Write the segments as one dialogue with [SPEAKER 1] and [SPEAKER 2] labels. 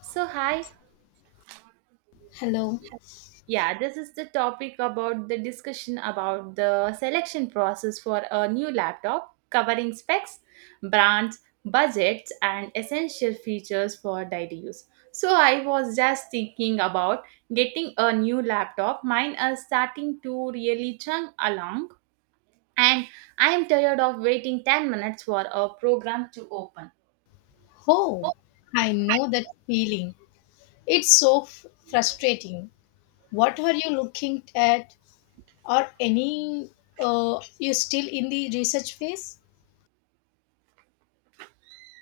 [SPEAKER 1] So, hi.
[SPEAKER 2] Hello.
[SPEAKER 1] Yeah, this is the topic about the discussion about the selection process for a new laptop, covering specs, brands, budgets, and essential features for daily use. So, I was just thinking about getting a new laptop. Mine is starting to really chug along, and I am tired of waiting 10 minutes for a program to open.
[SPEAKER 2] Oh, I know that feeling. It's frustrating. What are you looking at? Or any? You still in the research phase?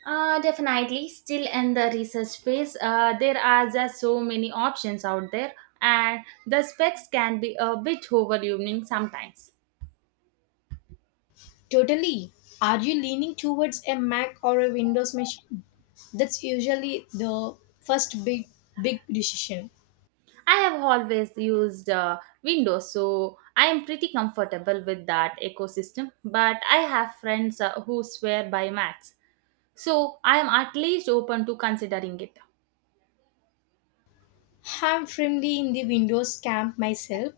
[SPEAKER 1] Definitely, still in the research phase, there are just so many options out there, and the specs can be a bit overwhelming sometimes.
[SPEAKER 2] Totally. Are you leaning towards a Mac or a Windows machine? That's usually the first big decision.
[SPEAKER 1] I have always used Windows, so I am pretty comfortable with that ecosystem, but I have friends who swear by Macs, so I am at least open to considering it.
[SPEAKER 2] I'm firmly in the Windows camp myself.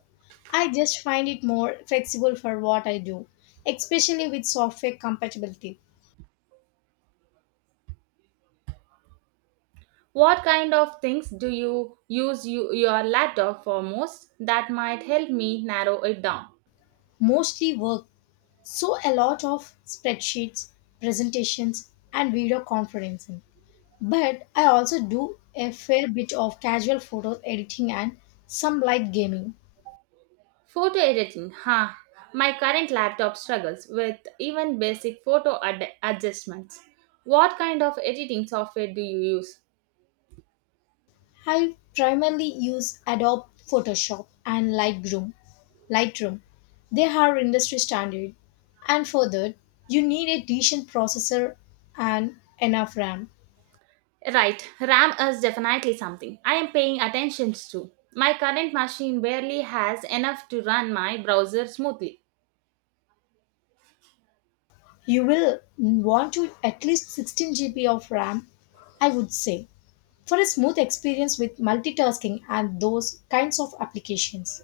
[SPEAKER 2] I just find it more flexible for what I do, especially with software compatibility.
[SPEAKER 1] What kind of things do you use your laptop for most that might help me narrow it down?
[SPEAKER 2] Mostly work. So a lot of spreadsheets, presentations, and video conferencing. But I also do a fair bit of casual photo editing and some light gaming.
[SPEAKER 1] Photo editing, huh? My current laptop struggles with even basic adjustments. What kind of editing software do you use?
[SPEAKER 2] I primarily use Adobe Photoshop and Lightroom. They are industry standard. And further, you need a decent processor and enough RAM.
[SPEAKER 1] Right, RAM is definitely something I am paying attention to. My current machine barely has enough to run my browser smoothly.
[SPEAKER 2] You will want to at least 16 GB of RAM, I would say, for a smooth experience with multitasking and those kinds of applications.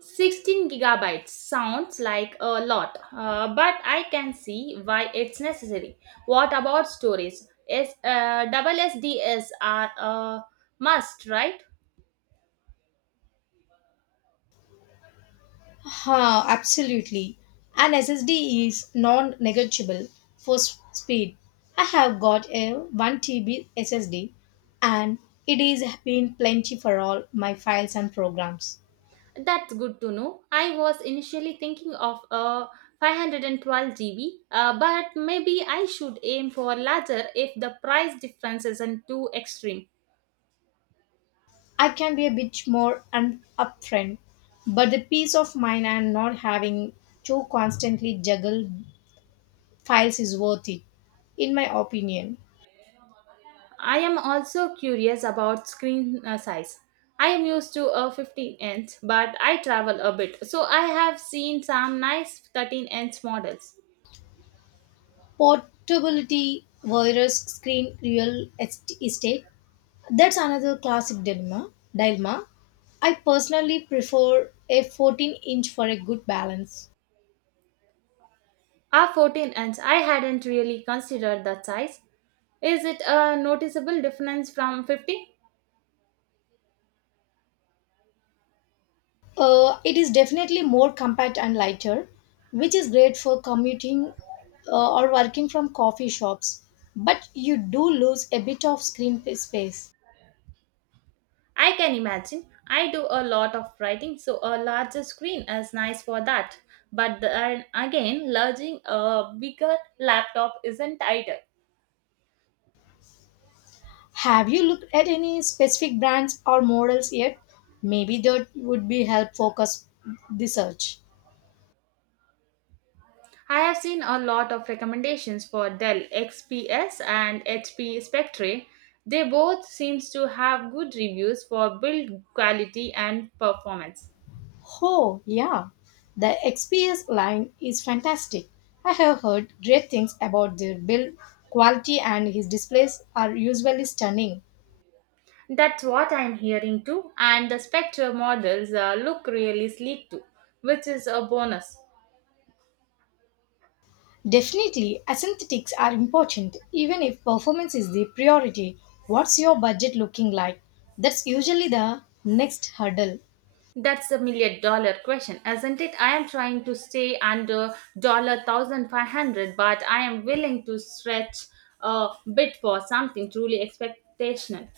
[SPEAKER 1] 16 gigabytes sounds like a lot, but I can see why it's necessary. What about storage? Is double SDs are a must, right?
[SPEAKER 2] Ha, absolutely. An SSD is non negotiable for speed. I have got a 1 TB SSD and it is been plenty for all my files and programs.
[SPEAKER 1] That's good to know. I was initially thinking of a 512 GB, but maybe I should aim for larger if the price difference isn't too extreme.
[SPEAKER 2] I can be a bit more upfront, but the peace of mind and not having to constantly juggle files is worth it, in my opinion.
[SPEAKER 1] I am also curious about screen size. I am used to a 15 inch, but I travel a bit, so I have seen some nice 13-inch models.
[SPEAKER 2] Portability virus screen real estate. That's another classic dilemma. I personally prefer a 14 inch for a good balance.
[SPEAKER 1] A 14 inch, I hadn't really considered that size. Is it a noticeable difference from 50?
[SPEAKER 2] It is definitely more compact and lighter, which is great for commuting or working from coffee shops. But you do lose a bit of screen space.
[SPEAKER 1] I can imagine. I do a lot of writing, so a larger screen is nice for that. But then again, lodging a bigger laptop isn't ideal.
[SPEAKER 2] Have you looked at any specific brands or models yet? Maybe that would be help focus the search.
[SPEAKER 1] I have seen a lot of recommendations for Dell XPS and HP Spectre. They both seems to have good reviews for build quality and performance.
[SPEAKER 2] Oh, yeah. The XPS line is fantastic. I have heard great things about their build quality and his displays are usually stunning.
[SPEAKER 1] That's what I'm hearing too, and the Spectre models look really sleek too, which is a bonus.
[SPEAKER 2] Definitely, aesthetics are important even if performance is the priority. What's your budget looking like? That's usually the next hurdle.
[SPEAKER 1] That's a million dollar question, isn't it? I am trying to stay under dollar 1,500, but I am willing to stretch a bit for something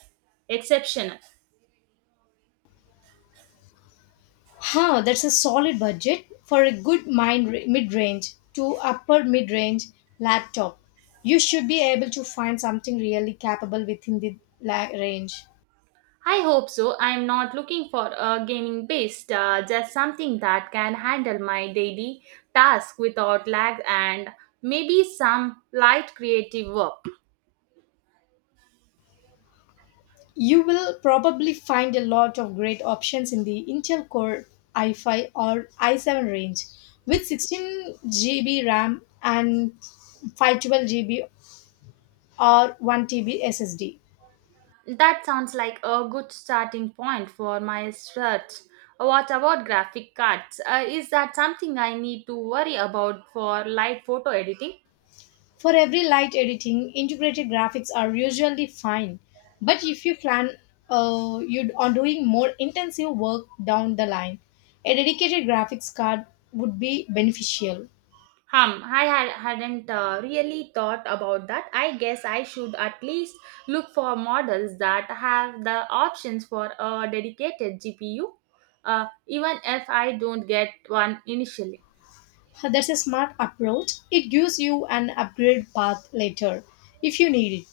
[SPEAKER 1] exceptional.
[SPEAKER 2] Huh, that's a solid budget for a good mind mid-range to upper mid-range laptop. You should be able to find something really capable within the range.
[SPEAKER 1] I hope so. I am not looking for a gaming based, just something that can handle my daily task without lag and maybe some light creative work.
[SPEAKER 2] You will probably find a lot of great options in the Intel Core i5 or i7 range with 16 GB RAM and 512 GB or 1 TB SSD.
[SPEAKER 1] That sounds like a good starting point for my search. What about graphic cards? Is that something I need to worry about for light photo editing?
[SPEAKER 2] For every light editing, integrated graphics are usually fine. But if you plan you on doing more intensive work down the line, a dedicated graphics card would be beneficial.
[SPEAKER 1] Hum, I had, hadn't really thought about that. I guess I should at least look for models that have the options for a dedicated GPU, even if I don't get one initially.
[SPEAKER 2] That's a smart approach. It gives you an upgrade path later if you need it.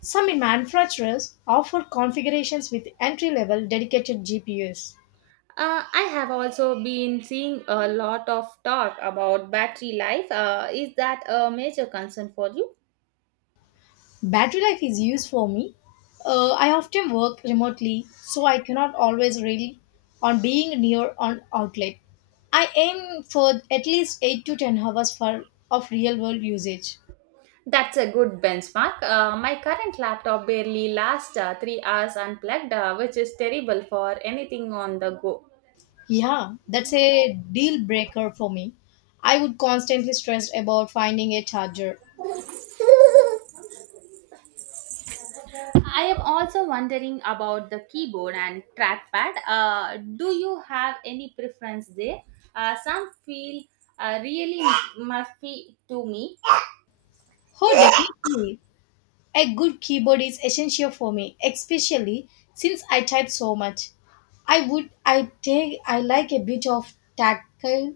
[SPEAKER 2] Some manufacturers offer configurations with entry level dedicated GPUs.
[SPEAKER 1] I have also been seeing a lot of talk about battery life. Is that a major concern for you?
[SPEAKER 2] Battery life is used for me. I often work remotely, so I cannot always rely on being near an outlet. I aim for at least 8 to 10 hours of real world usage.
[SPEAKER 1] That's a good benchmark. My current laptop barely lasts 3 hours unplugged, which is terrible for anything on the go.
[SPEAKER 2] Yeah, that's a deal breaker for me. I would constantly stress about finding a charger.
[SPEAKER 1] I am also wondering about the keyboard and trackpad. Do you have any preference there? Some feel really muffy to me,
[SPEAKER 2] Oh, definitely. A good keyboard is essential for me, especially since I type so much. I would I take I like a bit of tactile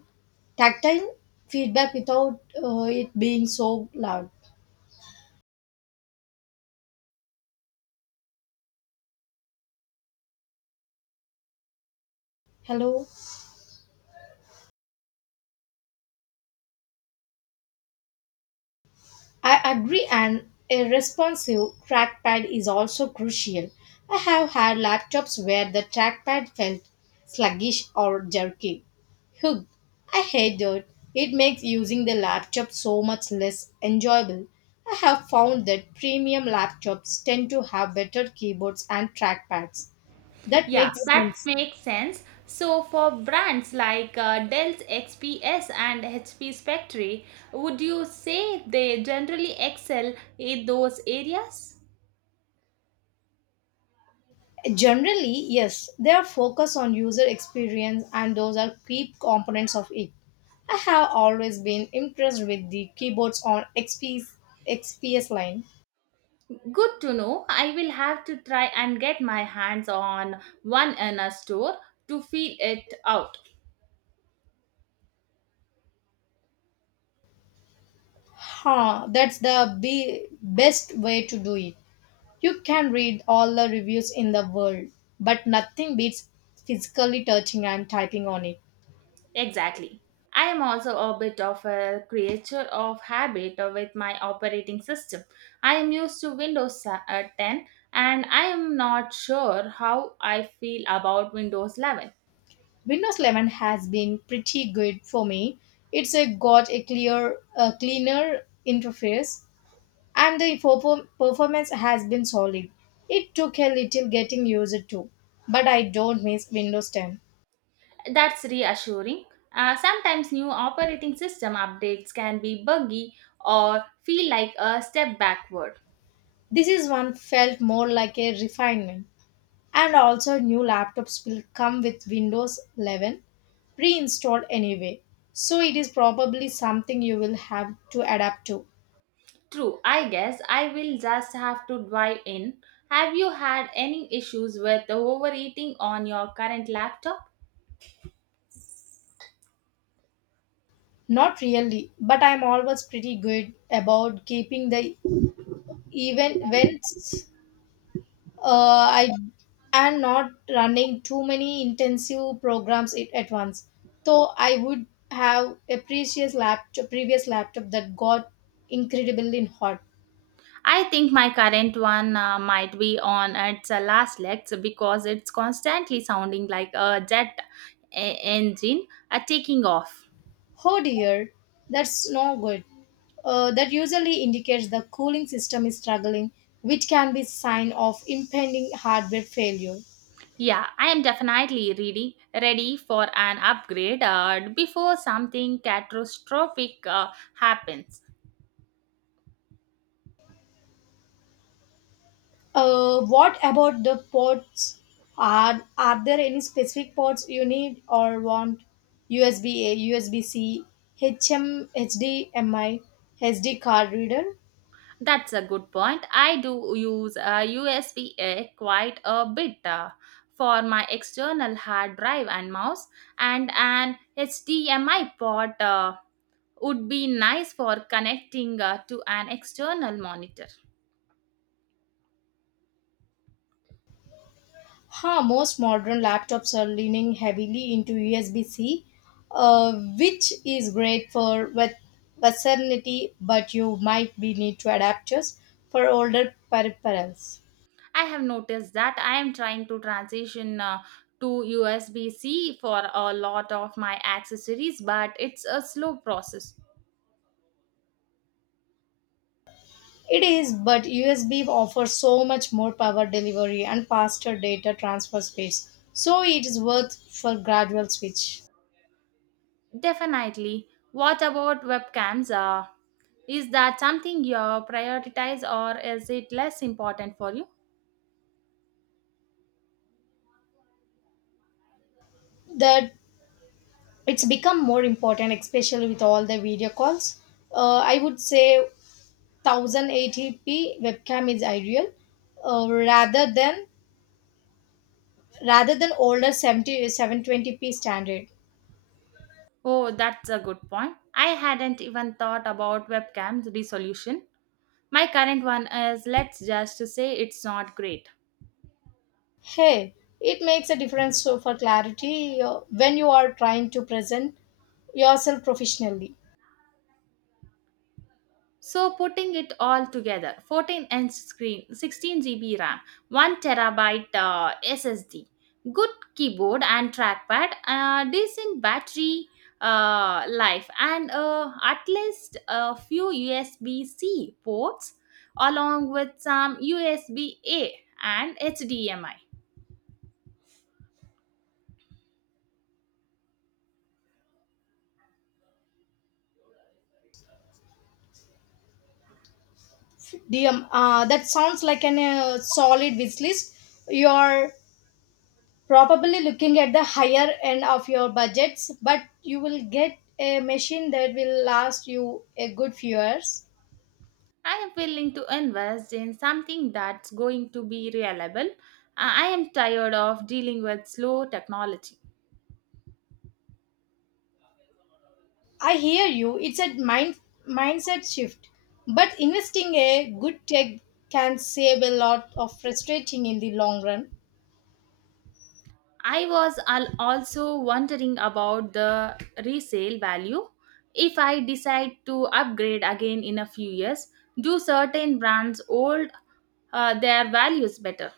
[SPEAKER 2] tactile feedback without it being so loud. Hello. I agree, and a responsive trackpad is also crucial. I have had laptops where the trackpad felt sluggish or jerky. Ugh, I hate it. It makes using the laptop so much less enjoyable. I have found that premium laptops tend to have better keyboards and trackpads. That
[SPEAKER 1] yeah,
[SPEAKER 2] makes
[SPEAKER 1] that
[SPEAKER 2] sense.
[SPEAKER 1] makes sense. So, for brands like Dell's XPS and HP Spectre, would you say they generally excel in those areas?
[SPEAKER 2] Generally, yes, they are focused on user experience and those are key components of it. I have always been impressed with the keyboards on XPS line.
[SPEAKER 1] Good to know. I will have to try and get my hands on one in a store to feel it out.
[SPEAKER 2] Huh, that's the best way to do it. You can read all the reviews in the world, but nothing beats physically touching and typing on it.
[SPEAKER 1] Exactly. I am also a bit of a creature of habit with my operating system. I am used to Windows 10 and I am not sure how I feel about Windows 11.
[SPEAKER 2] Windows 11 has been pretty good for me. It's a got a cleaner interface and the performance has been solid. It took a little getting used to, but I don't miss Windows 10.
[SPEAKER 1] That's reassuring. Sometimes new operating system updates can be buggy or feel like a step backward.
[SPEAKER 2] This is one felt more like a refinement. And also, new laptops will come with Windows 11 pre installed anyway, so it is probably something you will have to adapt to.
[SPEAKER 1] True, I guess I will just have to dive in. Have you had any issues with overeating on your current laptop?
[SPEAKER 2] Not really, but I'm always pretty good about keeping the even when I am not running too many intensive programs at once. So I would have a previous laptop that got incredibly hot.
[SPEAKER 1] I think my current one might be on its last legs because it's constantly sounding like a engine taking off.
[SPEAKER 2] Oh dear, that's no good. That usually indicates the cooling system is struggling, which can be sign of impending hardware failure.
[SPEAKER 1] Yeah, I am definitely ready for an upgrade before something catastrophic happens.
[SPEAKER 2] What about the ports? Are there any specific ports you need or want? USB A, USB C, H M, HDMI, SD card reader.
[SPEAKER 1] That's a good point. I do use USB-A quite a bit for my external hard drive and mouse, and an HDMI port. Would be nice for connecting to an external monitor.
[SPEAKER 2] Huh, most modern laptops are leaning heavily into USB C, uh, which is great for with versatility, but you might be need to adapters for older peripherals.
[SPEAKER 1] I have noticed that I am trying to transition to USB C for a lot of my accessories, but it's a slow process.
[SPEAKER 2] It is, but USB offers so much more power delivery and faster data transfer space, so it is worth for gradual switch.
[SPEAKER 1] Definitely. What about webcams? Is that something you prioritize or is it less important for you?
[SPEAKER 2] That it's become more important, especially with all the video calls. I would say 1080p webcam is ideal, uh, rather than rather than older seventy seven twenty p standard.
[SPEAKER 1] Oh, that's a good point. I hadn't even thought about webcam's resolution. My current one is, let's just say, it's not great.
[SPEAKER 2] Hey, it makes a difference so for clarity when you are trying to present yourself professionally.
[SPEAKER 1] So putting it all together, 14-inch screen, 16 GB RAM, 1 terabyte SSD, good keyboard and trackpad, decent battery life, and at least a few USB-C ports, along with some USB-A and HDMI.
[SPEAKER 2] That sounds like an solid wish list. You're probably looking at the higher end of your budgets, but you will get a machine that will last you a good few years.
[SPEAKER 1] I am willing to invest in something that's going to be reliable. I am tired of dealing with slow technology.
[SPEAKER 2] I hear you. It's a mindset shift, but investing a good tech can save a lot of frustrating in the long run.
[SPEAKER 1] I was also wondering about the resale value. If I decide to upgrade again in a few years, do certain brands hold their values better?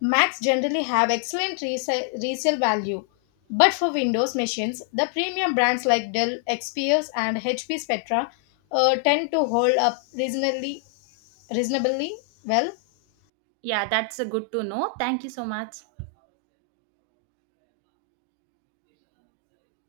[SPEAKER 2] Macs generally have excellent resale value, but for Windows machines, the premium brands like Dell, XPS, and HP Spectra tend to hold up reasonably well,
[SPEAKER 1] Yeah, that's good to know. Thank you so much.